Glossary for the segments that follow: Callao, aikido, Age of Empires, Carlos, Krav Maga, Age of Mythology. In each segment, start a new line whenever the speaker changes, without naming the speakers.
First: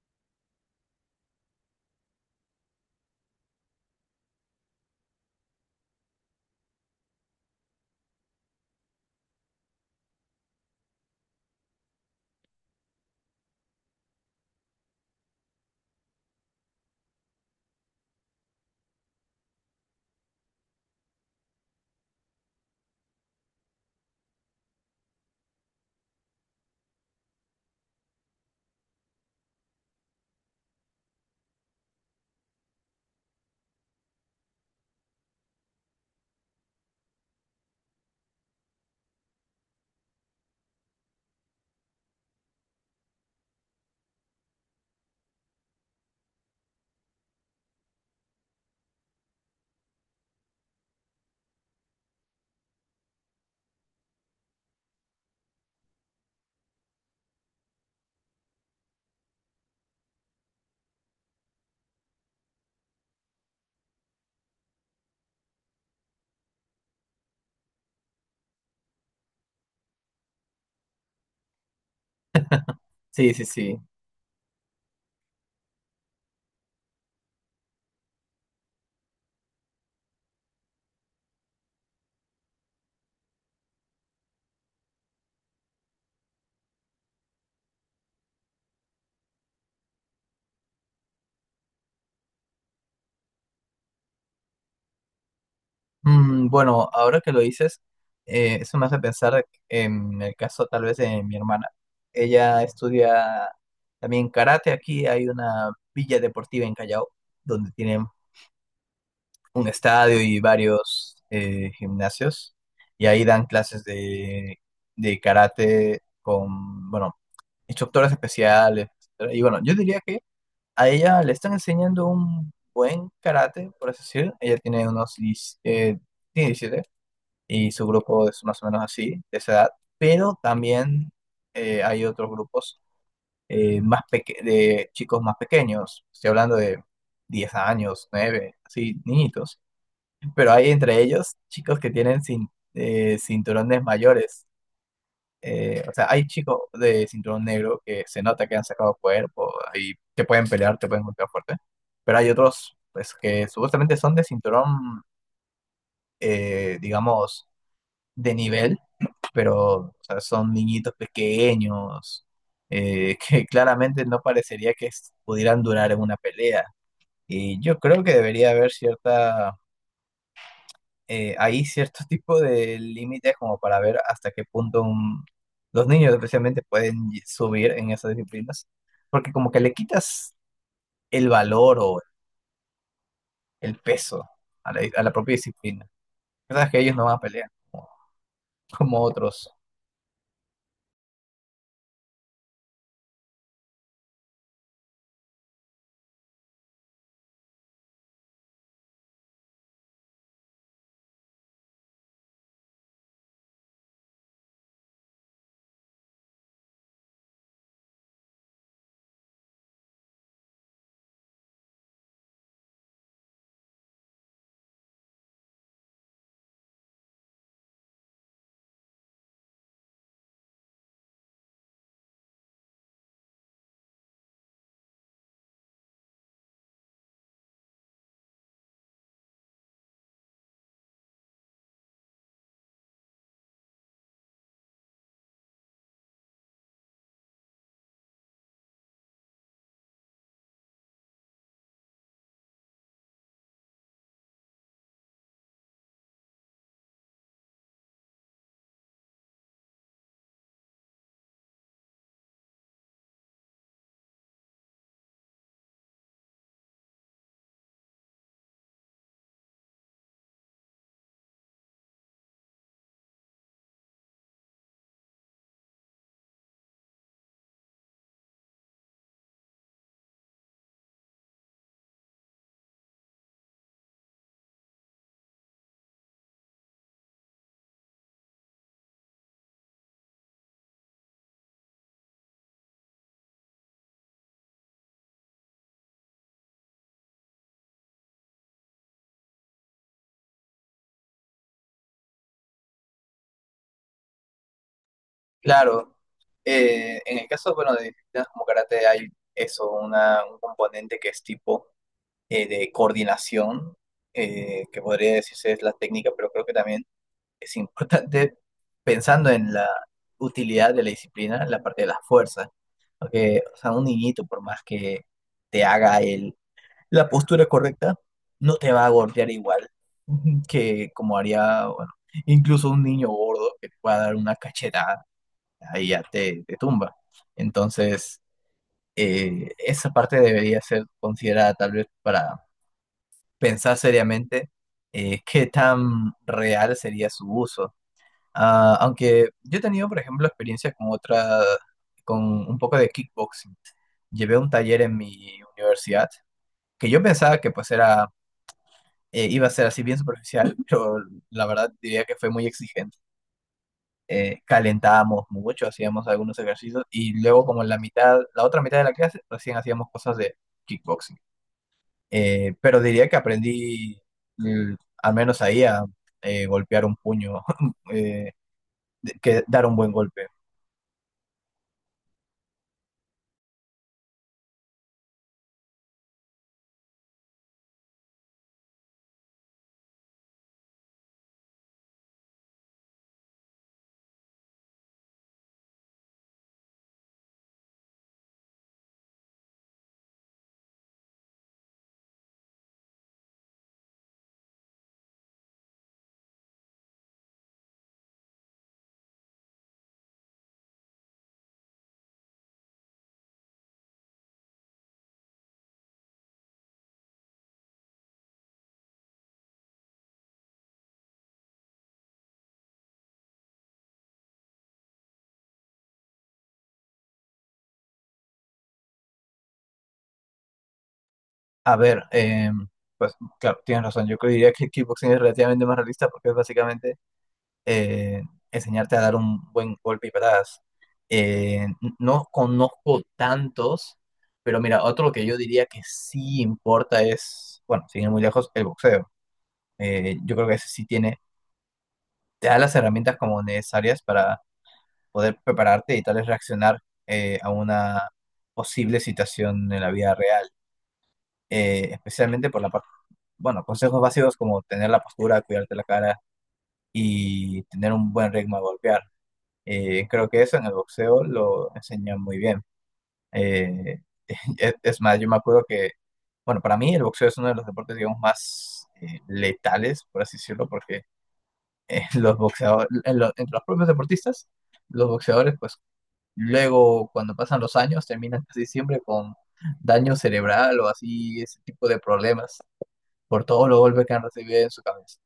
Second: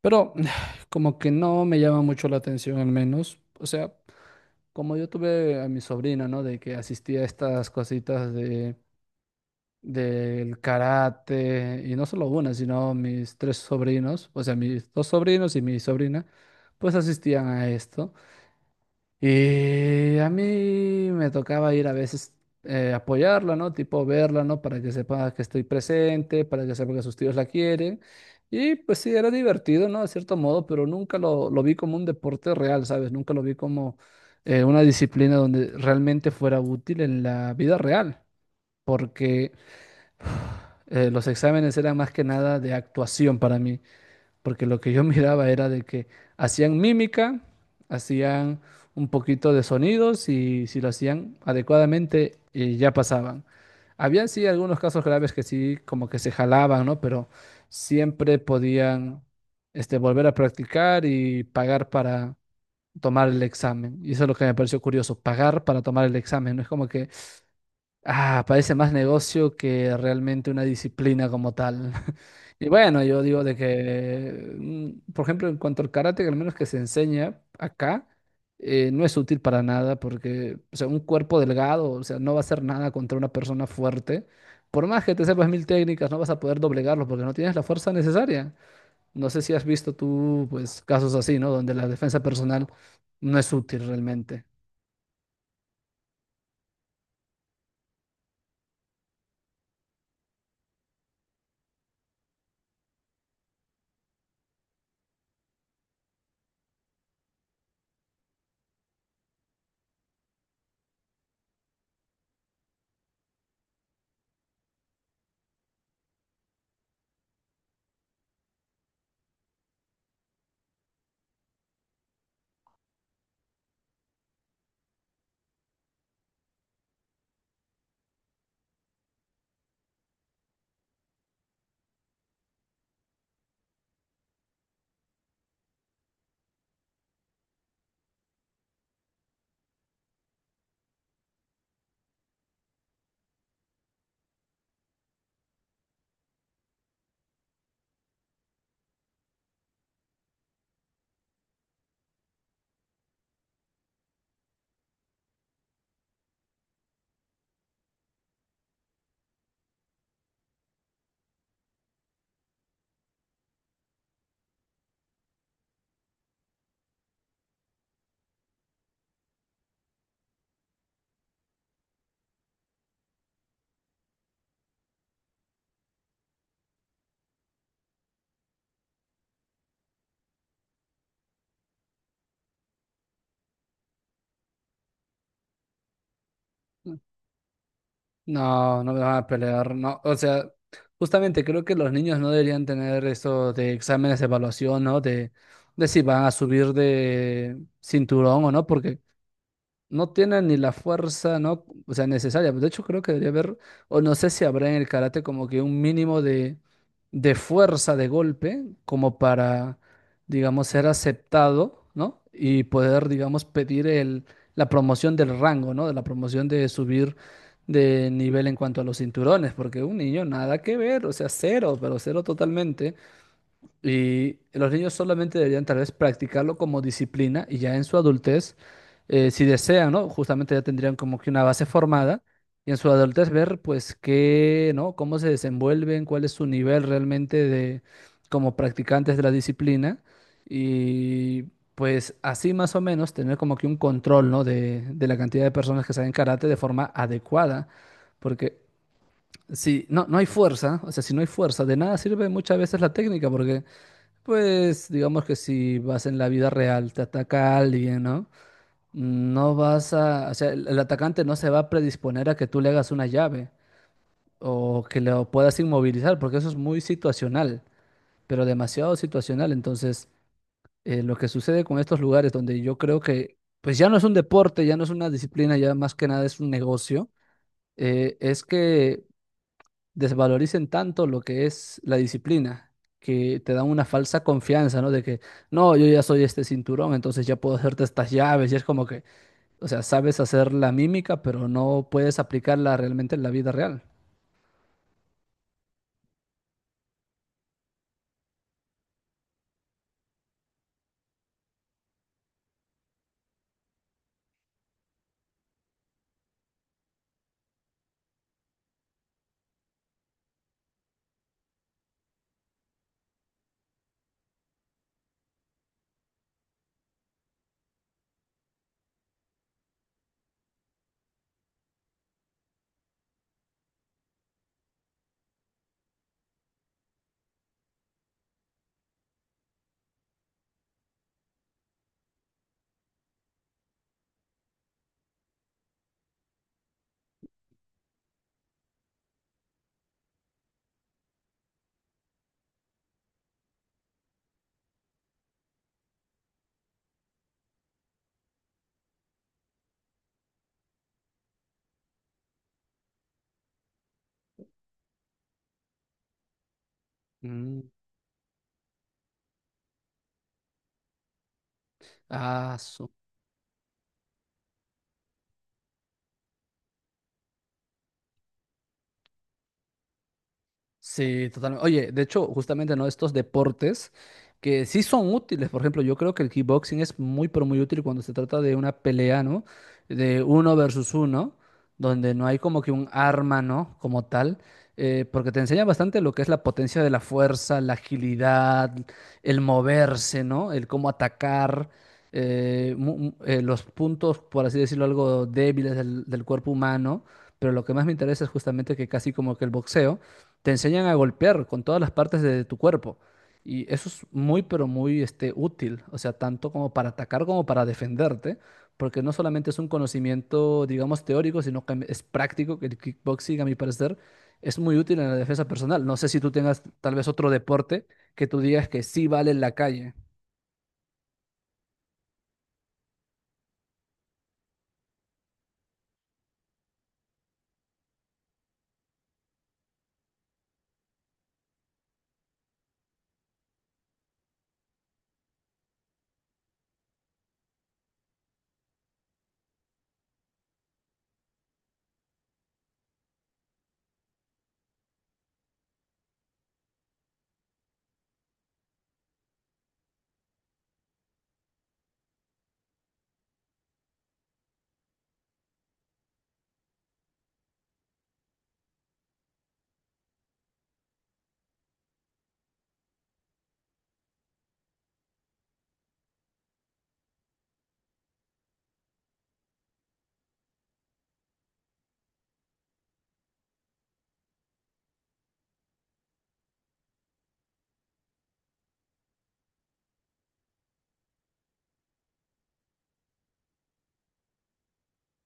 Pero como que no me llama mucho la atención al menos. O sea, como yo tuve a mi sobrina, ¿no? De que asistía a estas cositas de, del karate, y no solo una, sino mis tres sobrinos, o sea, mis dos sobrinos y mi sobrina, pues asistían a esto. Y a mí me tocaba ir a veces apoyarla, ¿no? Tipo verla, ¿no? Para que sepa que estoy presente, para que sepa que sus tíos la quieren. Y pues sí, era divertido, ¿no? De cierto modo, pero nunca lo vi como un deporte real, ¿sabes? Nunca lo vi como una disciplina donde realmente fuera útil en la vida real, porque los exámenes eran más que nada de actuación para mí porque lo que yo miraba era de que hacían mímica, hacían un poquito de sonidos y si lo hacían adecuadamente ya pasaban. Habían sí algunos casos graves que sí como que se jalaban, ¿no? Pero siempre podían este, volver a practicar y pagar para tomar el examen. Y eso es lo que me pareció curioso, pagar para tomar el examen. No es como que ah, parece más negocio que realmente una disciplina como tal. Y bueno, yo
Sí,
digo
sí,
de
sí.
que, por ejemplo, en cuanto al karate, al menos que se enseña acá, no es útil para nada porque, o sea, un cuerpo delgado, o sea, no va a hacer nada contra una persona fuerte. Por más que te sepas mil técnicas, no vas a poder doblegarlo porque no tienes la fuerza necesaria. No sé si has visto tú, pues, casos así, ¿no? Donde la defensa personal no es útil realmente.
Bueno, ahora que lo dices, eso me hace pensar en el caso tal vez de mi hermana. Ella estudia también karate. Aquí hay una villa deportiva en Callao, donde tienen un estadio y varios gimnasios. Y ahí dan clases de karate con, bueno, instructores especiales, etcétera. Y bueno, yo diría que a ella le están enseñando un buen karate, por así decir. Ella tiene unos 10, tiene 17 y su grupo es más o menos así, de esa edad. Pero también hay otros grupos más de chicos más pequeños. Estoy hablando de 10 años, 9, así, niñitos. Pero hay entre ellos chicos que tienen cinturones mayores, o sea, hay chicos de cinturón negro que se nota que han sacado cuerpo y te pueden pelear, te pueden golpear fuerte, pero hay otros pues que supuestamente son de cinturón, digamos, de nivel, pero o sea, son niñitos pequeños, que claramente no parecería que pudieran durar en una pelea. Y yo creo que debería haber cierta hay cierto tipo de límites como para ver hasta qué punto los niños especialmente pueden subir en esas disciplinas, porque como que le quitas el valor o el peso a a la propia disciplina. Sabes que ellos no van a pelear como,
No, no me
como
van a
otros.
pelear, no. O sea, justamente creo que los niños no deberían tener eso de exámenes de evaluación, ¿no? De si van a subir de cinturón o no, porque no tienen ni la fuerza, ¿no? O sea, necesaria. De hecho, creo que debería haber, o no sé si habrá en el karate como que un mínimo de fuerza de golpe, como para, digamos, ser aceptado, ¿no? Y poder, digamos, pedir el, la promoción del rango, ¿no? De la promoción de subir de nivel en cuanto a los cinturones, porque un niño nada que ver, o sea, cero, pero cero totalmente. Y los niños solamente deberían tal vez practicarlo como disciplina y ya en su adultez, si desean, ¿no? Justamente ya tendrían como que una base formada y en su adultez ver pues qué, ¿no? Cómo se desenvuelven, cuál es su nivel realmente de como practicantes de la disciplina y pues así más o menos tener como que un control, ¿no? De la cantidad de personas que saben karate de forma adecuada, porque si no, no hay fuerza, o sea, si no hay fuerza, de nada sirve muchas veces la técnica porque... Pues digamos que si vas en la vida real, te ataca alguien, ¿no? No vas a, o sea, el atacante no se va a predisponer a que tú le hagas una llave o que lo puedas inmovilizar, porque eso es muy situacional, pero demasiado situacional. Entonces, lo que sucede con estos lugares donde yo creo que, pues ya no es un deporte, ya no es una disciplina, ya más que nada es un negocio, es que desvaloricen tanto lo que es la disciplina, que te dan una falsa confianza, ¿no? De que, no, yo ya soy este cinturón, entonces ya puedo hacerte estas llaves, y es como que, o sea, sabes hacer la mímica, pero no puedes aplicarla realmente en la vida real.
Claro, en el caso, bueno, de disciplinas como karate hay eso, un componente que es tipo, de coordinación, que podría decirse es la técnica, pero creo que también es importante, pensando en la utilidad de la disciplina, la parte de la fuerza. Porque, o sea, un niñito, por más que te haga la postura correcta, no te va a golpear igual que como haría, bueno, incluso un niño gordo que te pueda dar una cachetada, ahí ya te tumba. Entonces, esa parte debería ser considerada tal vez para pensar seriamente qué tan real sería su uso. Ah, aunque yo he tenido, por ejemplo, experiencias con otra, con un poco de kickboxing. Llevé un taller en mi universidad que yo pensaba que pues era, iba a ser así bien superficial, pero la verdad diría que fue muy exigente. Calentábamos mucho, hacíamos algunos ejercicios y luego
Mm.
como en la mitad, la otra mitad de la clase, recién hacíamos cosas de kickboxing.
Ah,
Pero
su-
diría que aprendí, mm, al menos ahí, a golpear un puño, eh, que dar un buen golpe.
Sí, totalmente. Oye, de hecho, justamente, ¿no? Estos deportes que sí son útiles. Por ejemplo, yo creo que el kickboxing es muy, pero muy útil cuando se trata de una pelea, ¿no? De uno versus uno, donde no hay como que un arma, ¿no? Como tal, porque te enseña bastante lo que es la potencia de la fuerza, la agilidad, el moverse, ¿no? El cómo atacar, los puntos, por así decirlo, algo débiles del cuerpo humano. Pero lo que más me interesa es justamente que casi como que el boxeo te enseñan a golpear con todas las partes de tu cuerpo. Y eso es muy, pero muy este, útil, o sea, tanto como para atacar como para defenderte, porque no solamente es un conocimiento, digamos, teórico, sino que es práctico, que el kickboxing, a mi parecer, es muy útil en la defensa personal. No sé si tú tengas tal vez otro deporte que tú digas que sí vale en la calle.
A ver, pues claro, tienes razón. Yo diría que kickboxing es relativamente más realista porque es básicamente eh, enseñarte a dar un buen golpe y patadas. No conozco tantos, pero mira, otro que yo diría que sí importa es, bueno, sin ir muy lejos, el boxeo. Yo creo que ese sí tiene, te da las herramientas como necesarias para poder prepararte y tal vez reaccionar, a una posible situación en la vida real, especialmente por la parte, bueno, consejos básicos como tener la postura, cuidarte la cara y tener un buen ritmo de golpear. Creo que eso en el boxeo lo enseñan muy bien. Eh, es más, yo me acuerdo que, bueno, para mí el boxeo es uno de los deportes, digamos, más letales, por así decirlo, porque los boxeadores, en entre los propios deportistas, los boxeadores, pues luego cuando pasan los años terminan casi siempre con daño cerebral o así, ese tipo de problemas por todos los golpes que han recibido en su cabeza.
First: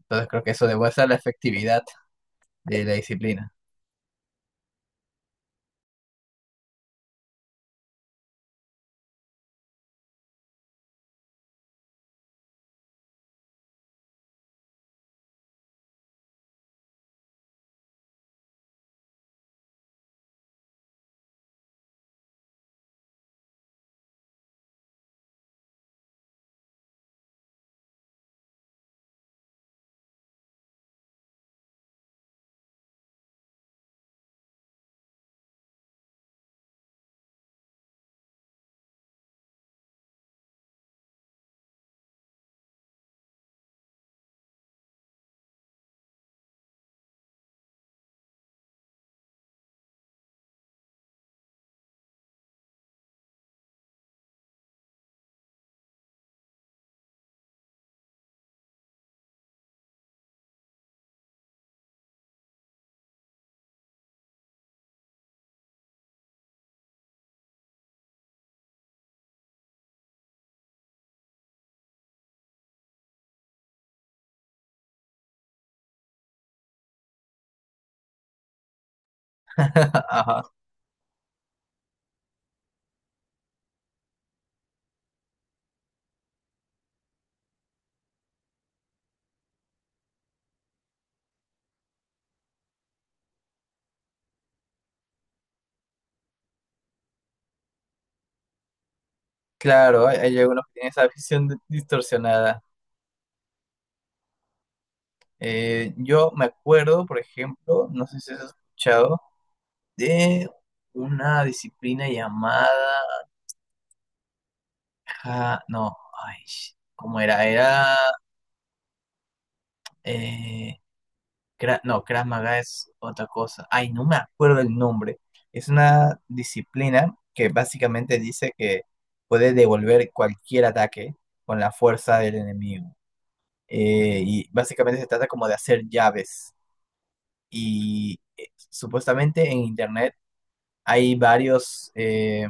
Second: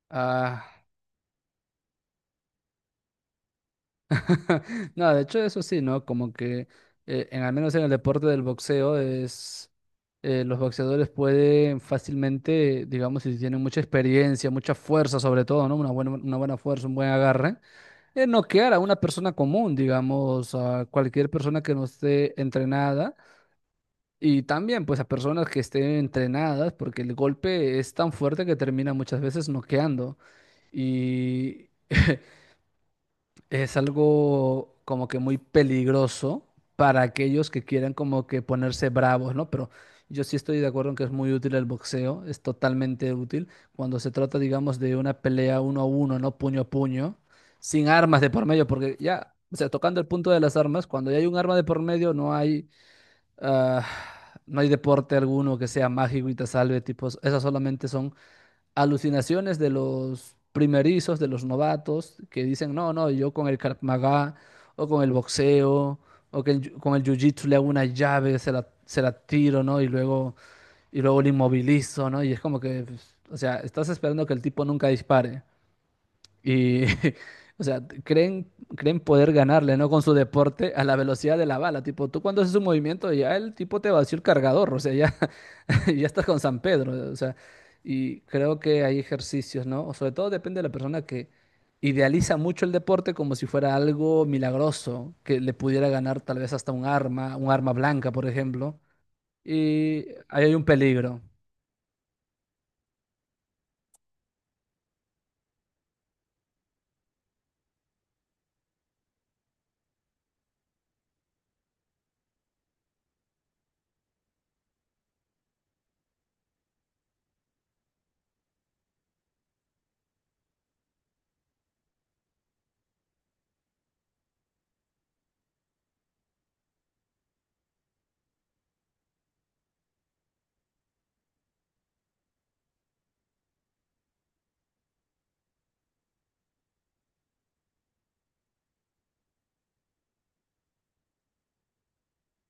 Entonces creo que eso
Ah.
demuestra la efectividad de la disciplina.
No, de hecho eso sí, ¿no? Como que en al menos en el deporte del boxeo es los boxeadores pueden fácilmente, digamos, si tienen mucha experiencia, mucha fuerza sobre todo, ¿no? Una buena fuerza, un buen agarre, noquear a una persona común, digamos, a cualquier persona que no esté entrenada y también pues a personas que estén entrenadas porque el golpe es tan fuerte que termina muchas veces noqueando. Y es algo como que muy peligroso para aquellos que quieran como que ponerse bravos, ¿no? Pero yo sí estoy de acuerdo en que es muy útil el boxeo, es totalmente útil cuando se trata, digamos, de una pelea uno a uno, ¿no? Puño a puño, sin armas de por medio, porque ya, o sea, tocando el punto de las armas, cuando ya hay un arma de por medio, no hay, ah, no hay deporte alguno que sea mágico y te salve, tipos, esas solamente son alucinaciones de los primerizos, de los novatos, que dicen, no, no, yo con el Krav Maga, o con el boxeo, o que con el jiu-jitsu le hago una llave, se la tiro, ¿no? Y luego le inmovilizo, ¿no? Y es como que, pues, o sea, estás esperando que el tipo nunca dispare. Y, o sea, creen poder ganarle, ¿no? Con su
Ajá.
deporte a la velocidad de la bala. Tipo, tú cuando haces un movimiento, ya el tipo te vació el cargador, o sea, ya, ya estás con San Pedro, o sea, y creo que hay ejercicios, ¿no? O sobre todo depende de la persona que idealiza mucho el deporte como si fuera algo milagroso, que le pudiera ganar tal vez hasta un arma blanca, por ejemplo, y
Claro, hay
ahí hay
algunos
un
que tienen esa
peligro.
visión distorsionada. Yo me acuerdo, por ejemplo, no sé si has escuchado, de una disciplina llamada... ah, no, ay, sh- ¿cómo era? Era... eh, no, Krav Maga es otra cosa. Ay, no me acuerdo el nombre. Es una disciplina que básicamente dice que puede devolver cualquier ataque con la fuerza del enemigo. Y básicamente se trata como de hacer llaves. Y supuestamente en internet hay varios,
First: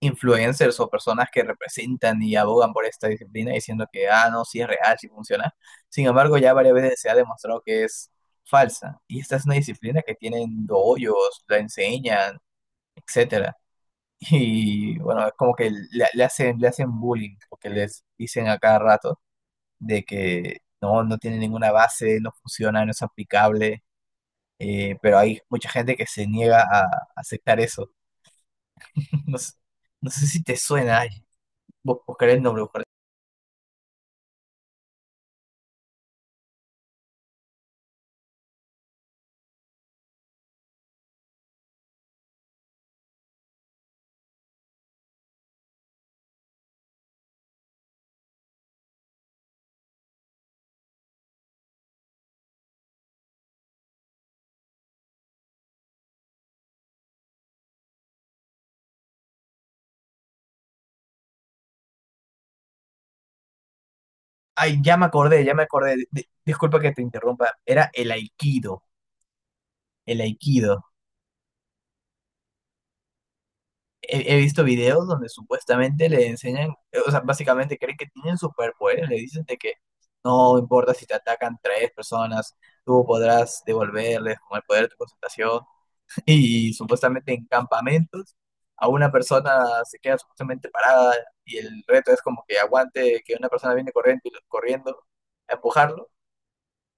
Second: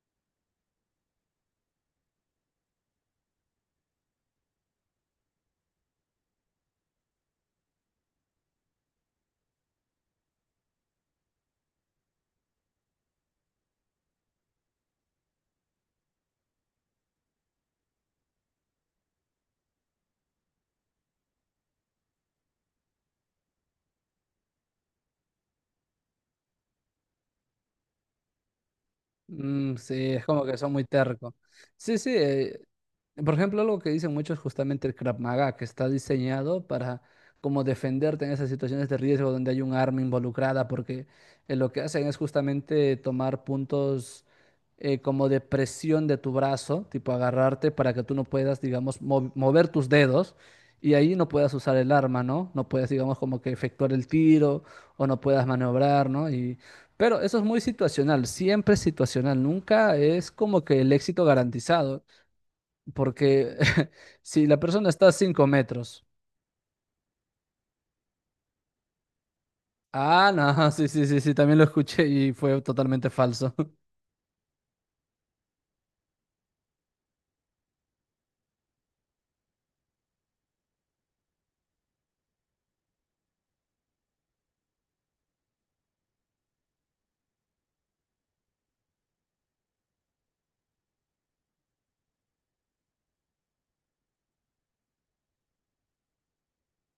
influencers o personas que representan y abogan por esta disciplina diciendo que, ah, no, sí es real, sí funciona. Sin embargo, ya varias veces se ha demostrado que es falsa. Y esta es una disciplina que tienen doyos, la enseñan, etcétera. Y bueno, es como que le le hacen bullying, porque les dicen a cada rato de que no, no tiene ninguna base, no funciona, no es aplicable. Pero hay mucha gente que se niega a aceptar eso. No sé,
Mm, sí,
no
es
sé si
como que
te
son muy
suena, ay,
tercos. Sí, sí.
buscaré el nombre, buscaré...
Por ejemplo, algo que dicen muchos es justamente el Krav Maga, que está diseñado para como defenderte en esas situaciones de riesgo donde hay un arma involucrada, porque lo que hacen es justamente tomar puntos como de presión de tu brazo, tipo agarrarte para que tú no puedas, digamos, mover tus dedos y ahí no puedas usar el arma, ¿no? No puedas, digamos, como que efectuar el tiro o no puedas maniobrar, ¿no? Y pero eso es muy situacional, siempre es situacional, nunca es como que el éxito garantizado, porque si la
Ay,
persona
ya me
está a
acordé,
5
ya me acordé.
metros,
Disculpa que te interrumpa. Era el aikido, el
ah, no,
aikido.
sí, sí, sí, sí, también lo escuché y fue totalmente falso.
He visto videos donde supuestamente le enseñan, o sea, básicamente creen que tienen superpoderes. Le dicen de que no importa si te atacan 3 personas, tú podrás devolverles con el poder de tu concentración. Y supuestamente en campamentos a una persona se queda supuestamente parada y el reto es como que aguante que una persona viene corriendo, corriendo a empujarlo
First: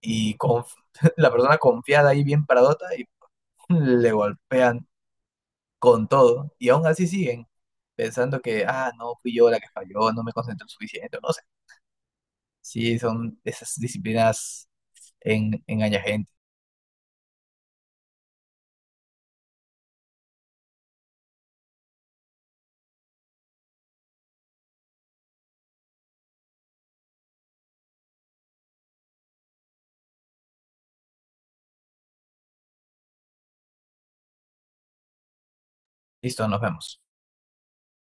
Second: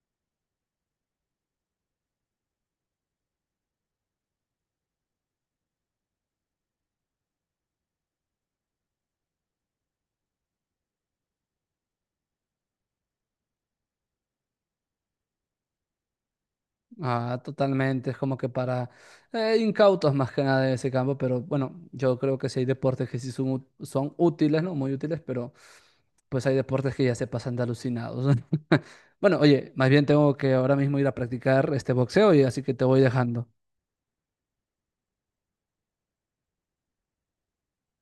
y la persona confiada ahí bien paradota y le golpean con todo y aún así siguen pensando que, ah, no, fui yo la que falló, no me concentré suficiente, no sé. Sí, son esas disciplinas en, engaña gente.
Ah, totalmente, es como que para incautos más que nada de ese campo, pero bueno, yo creo que sí hay deportes que sí son, son útiles, ¿no? Muy útiles, pero pues hay deportes que ya se pasan de alucinados. Bueno, oye, más bien tengo que ahora mismo ir a practicar este boxeo y así que te voy dejando.
Listo, nos vemos.